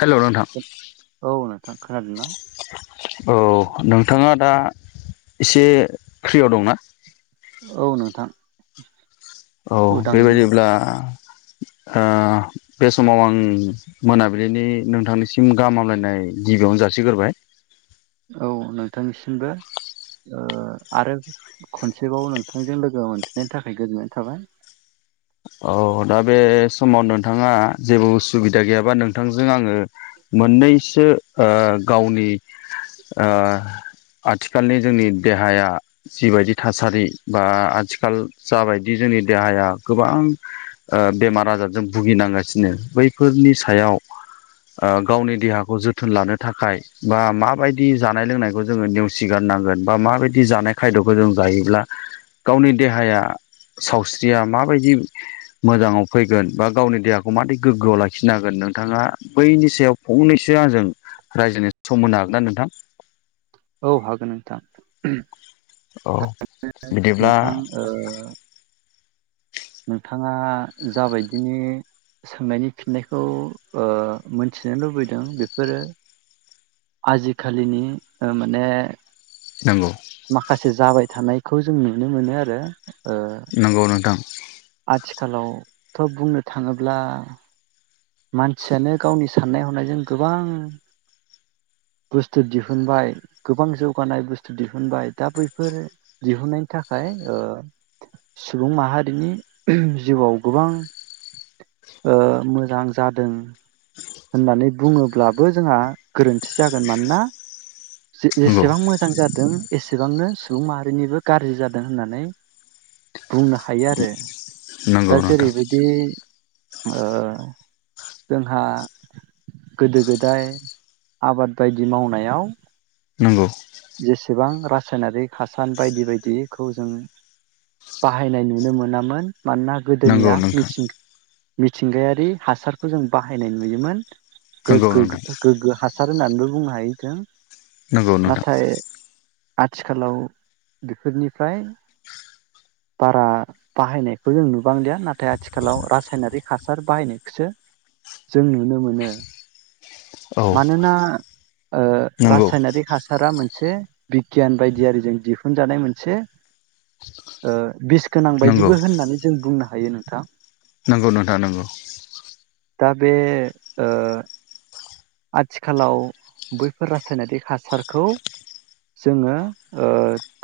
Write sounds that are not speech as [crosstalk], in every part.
[inaudible] Hello नोंथां थां खोनादो ना? औ नोंथाङा दा इसे फ्रिआव दंना? औ नोंथां। औ उदाङैनो बेबायदिब्ला ओ बे समाव आं मोनाबिलिनि नोंथांनिसिम गाहाम हामलायनाय गिबियावनो जासिग्रोबाय। औ नोंथांनिसिमबो ओ आरो खनसेबाव नोंथांजों लोगो मोनफिननायनि थाखाय गोजोननाय थाबाय। औ दा बे समाव नोंथाङा जेबो उसुबिदा गैयाबा नोंथांजों आङो मोननैसो ओ गावनि ओ आथिखालनि जोंनि देहाया जिबायदि थासारि बा आथिखाल जाबायदि जोंनि देहाया गोबां ओ बेमार आजारजों भुगिनांगासिनो बैफोरनि सायाव ओ गावनि देहाखौ जोथोन लानो थाखाय बा माबायदि जानाय लोंनायखौ जोङो नेवसिगारनांगोन बा माबायदि जानाय खायद'खौ जों जायोब्ला गावनि देहाया सावस्रिया माबायदि मोजाङाव फैगोन बा गावनि देहाखौ मादै गोग्गोआव लाखिनो हागोन नोंथाङा बैनि सायाव फंनैसो आंजों रायज्लायनाय सम होनो हागोन ना नोंथां? औ हागोन नोंथां। औ थारैनो बिदिब्ला नोंथां ओ नोंथाङा जाबायदिनि सोंनायनि फिननायखौ ओ मोनथिनो लुबैदों बेफोरो आजिखालिनि ओ माने नोंगौ। माखासे जाबाय थानाय खौ जों नुनो मोनो आरो ओ नोंगौ नोंथां। आथिखालावथ' बुंनो थाङोब्ला मानसियानो गावनि साननाय हनायजों गोबां बुस्थु दिहुनबाय गोबां जौगानाय बुस्थु दिहुनबाय दा बैफोर दिहुननायनि थाखाय ओ सुबुं माहारिनि जिउआव गोबां ओ मोजां जादों होननानै बुङोब्लाबो जोंहा गोरोन्थि जागोन मानोना नंगौ जे-जेसेबां मोजां जादों एसेबांनो सुबुं माहारिनिबो गारजि जादों होननानै बुंनो हायो आरो नंगौ दा नोंथां जेरैबायदि ओ जोंहा गोदो गोदाय आबाद बायदि मावनायाव नंगौ गोबां रासायनारिक हासार बायदि बायदिखौ जों बाहायनाय नुनो मोनामोन मानोना नंगौ गोदोनिया नोंथां मिथिंगा मिथिंगायारि हासार खौ जों बाहायनाय नुयोमोन नंगौ गोगगो नोंथां गोगो हास सार होननानैबो बुंनो हायो जों नंगौ नोंथां नाथाय आथिखालाव बेफोरनिफ्राय बारा बाहायनायखौ जों नुबांलिया। नाथाय आथिखालाव रासायनारि हासार बाहायनायखौसो जों नुनो मोनो औ मानोना ओ नंगौ रासायनारिक हासारा मोन से बिगियान बायदियारिजों दिहुनजानाय मोनसे ओ बिस गोनां बायदिबो होननानै जों बुंनो हायो नोंथां नोंगौ नोंथां नोंगौ दा बे ओ आथिखालाव बैफोर रासायनारि हासारखौ जोंङो ओ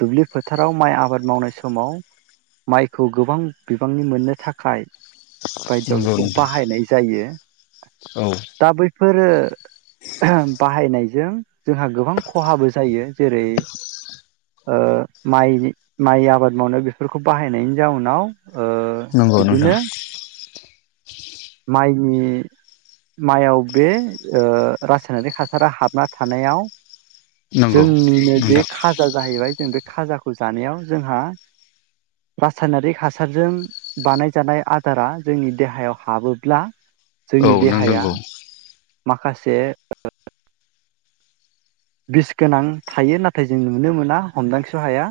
दुब्लि फोथाराव माइ आबाद मावनाय समाव माइखौ गोबां बिबांनि मोननो थाखाय बायदियाव नंगौ बेखौ नोंथां बाहायनाय जायो औ दा बैफोरो बाहायनायजों जोंहा गोबां खहाबो जायो जेरै ओ माइ माइ आबाद मावनाय बेफोरखौ बाहायनायनि जाउनाव ओ नंगौ नोंथां बिदिनो माइनि माइयाव बे ओ रासायनारि हासारा हाबना थानायाव नंगौ जोंनिनो बे नोंथां खाजा जाहैबाय जों बे खाजाखौ जानायाव जोंहा रासायनारि हानायजों बानाय जानाय आदारा जोंनि देहायाव हाबोब्ला औ जोंनि नों देहाया नंगौ माखासे बिस गोनां थायो नाथाय जों नुनो मोना हमदांस हाया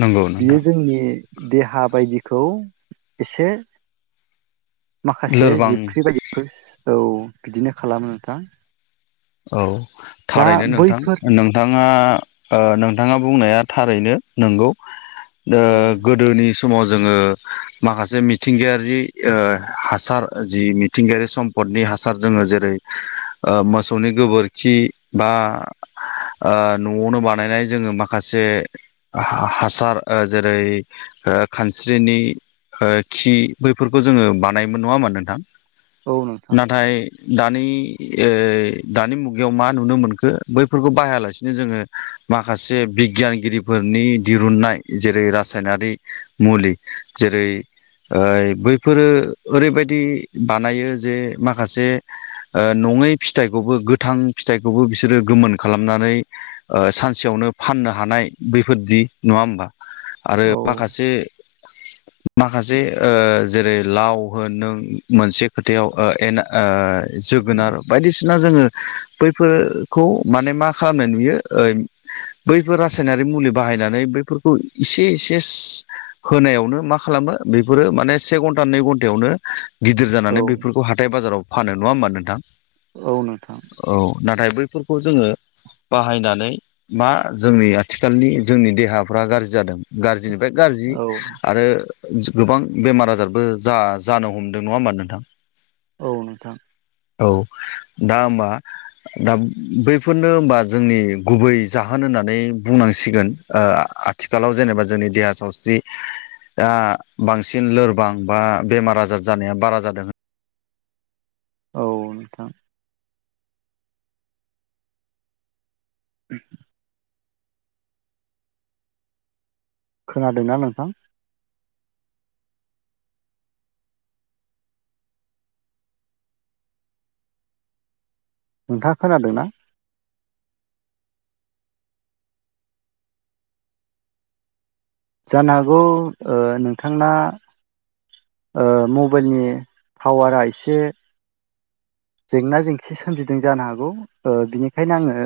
नंगौ नोंथां बियो जोंनि देहा बायदिखौ एसे माखासे लोरबां जिबख्रि बायदिफोर औ बिदिनो खालामो नोंथां औ दा थारैनो नोंथां बैफोर नोंथाङा ओ नोंथाङा बुंनाया थारैनो नोंगौ ओ औ गोदोनि समाव जोङो माखासे मिथिंगायारि ओ हासार जि मिथिंगायारि सम्पदनि हासार जोङो जेरै ओ मौ सौनि गोबोरखि बा ओ न'आवनो बानायनाय जोङो माखासे हा हासार ओ जेरै खानस्रिनि खि बैफोरखौ जोङो बानायोमोन नङा होनबा नोंथां? औ नोंथां नाथाय दानि एइ दानि मुगायाव मा नुनो मोनखो बैफोरखौ बाहायालासिनो जोङो माखासे बिगियानगिरिफोरनि दिरुननाय जेरै रासायनारि मुलि जेरै ओ बैफोरो ओरैबायदि बानायो जे माखासे ओ नङै फिथाइ खौबो गोथां फिथाइखौबो बिसोरो गोमोन खालामनानै आरो औ माखासे [inaudible] माखासे ओ जेरै लाव होन नों मोनसे खोथायाव ओ एना ओ जोगोनार बायदिसि ना जोङो बैफोरखौ माने मा खालामनाय नुयो ओ बैफोर रासायनारि मुलि बाहायनानै बैफोरखौ इसे एसे होनायावनो मा खालामो बेफोरो माने से घन्टा नै घन्टायावनो गिदिर जानानै औ बेफोरखौ हाथाय बाजाराव फानो नङा होमबा नोंथां? औ नोंथां औ नाथाय बै फोरखौ जोङो बाहायनानै मा जोंनि आथिखालनि जोंनि देहाफ्रा गाज्रि जादों गाज्रि निफ्राय गाज्रि औ आरो गोबां बेमार आजारबो जा जानो हमदों नङा होमबा नोंथां? औ नोंथां औ दा हबा दा बैफोरनो हबा जोंनि गुबै जाहोन होननानै बुंनांसिगोन आथिखालाव जेनेबा जोंनि देहा सावस्रिया बांसिन लोरबां बा बेमार आजार जानाया बारा जादों औ नोंथां [inaudible] खोनादोंना नोंथां? नोंथाङा खोनादोंना? जानो हागौ ओ नोंथांना ओ मबाइलनि पावारा एसे जेंना जेंसि सोमजिदों जानो हागौ ओ बिनिखायनो आङो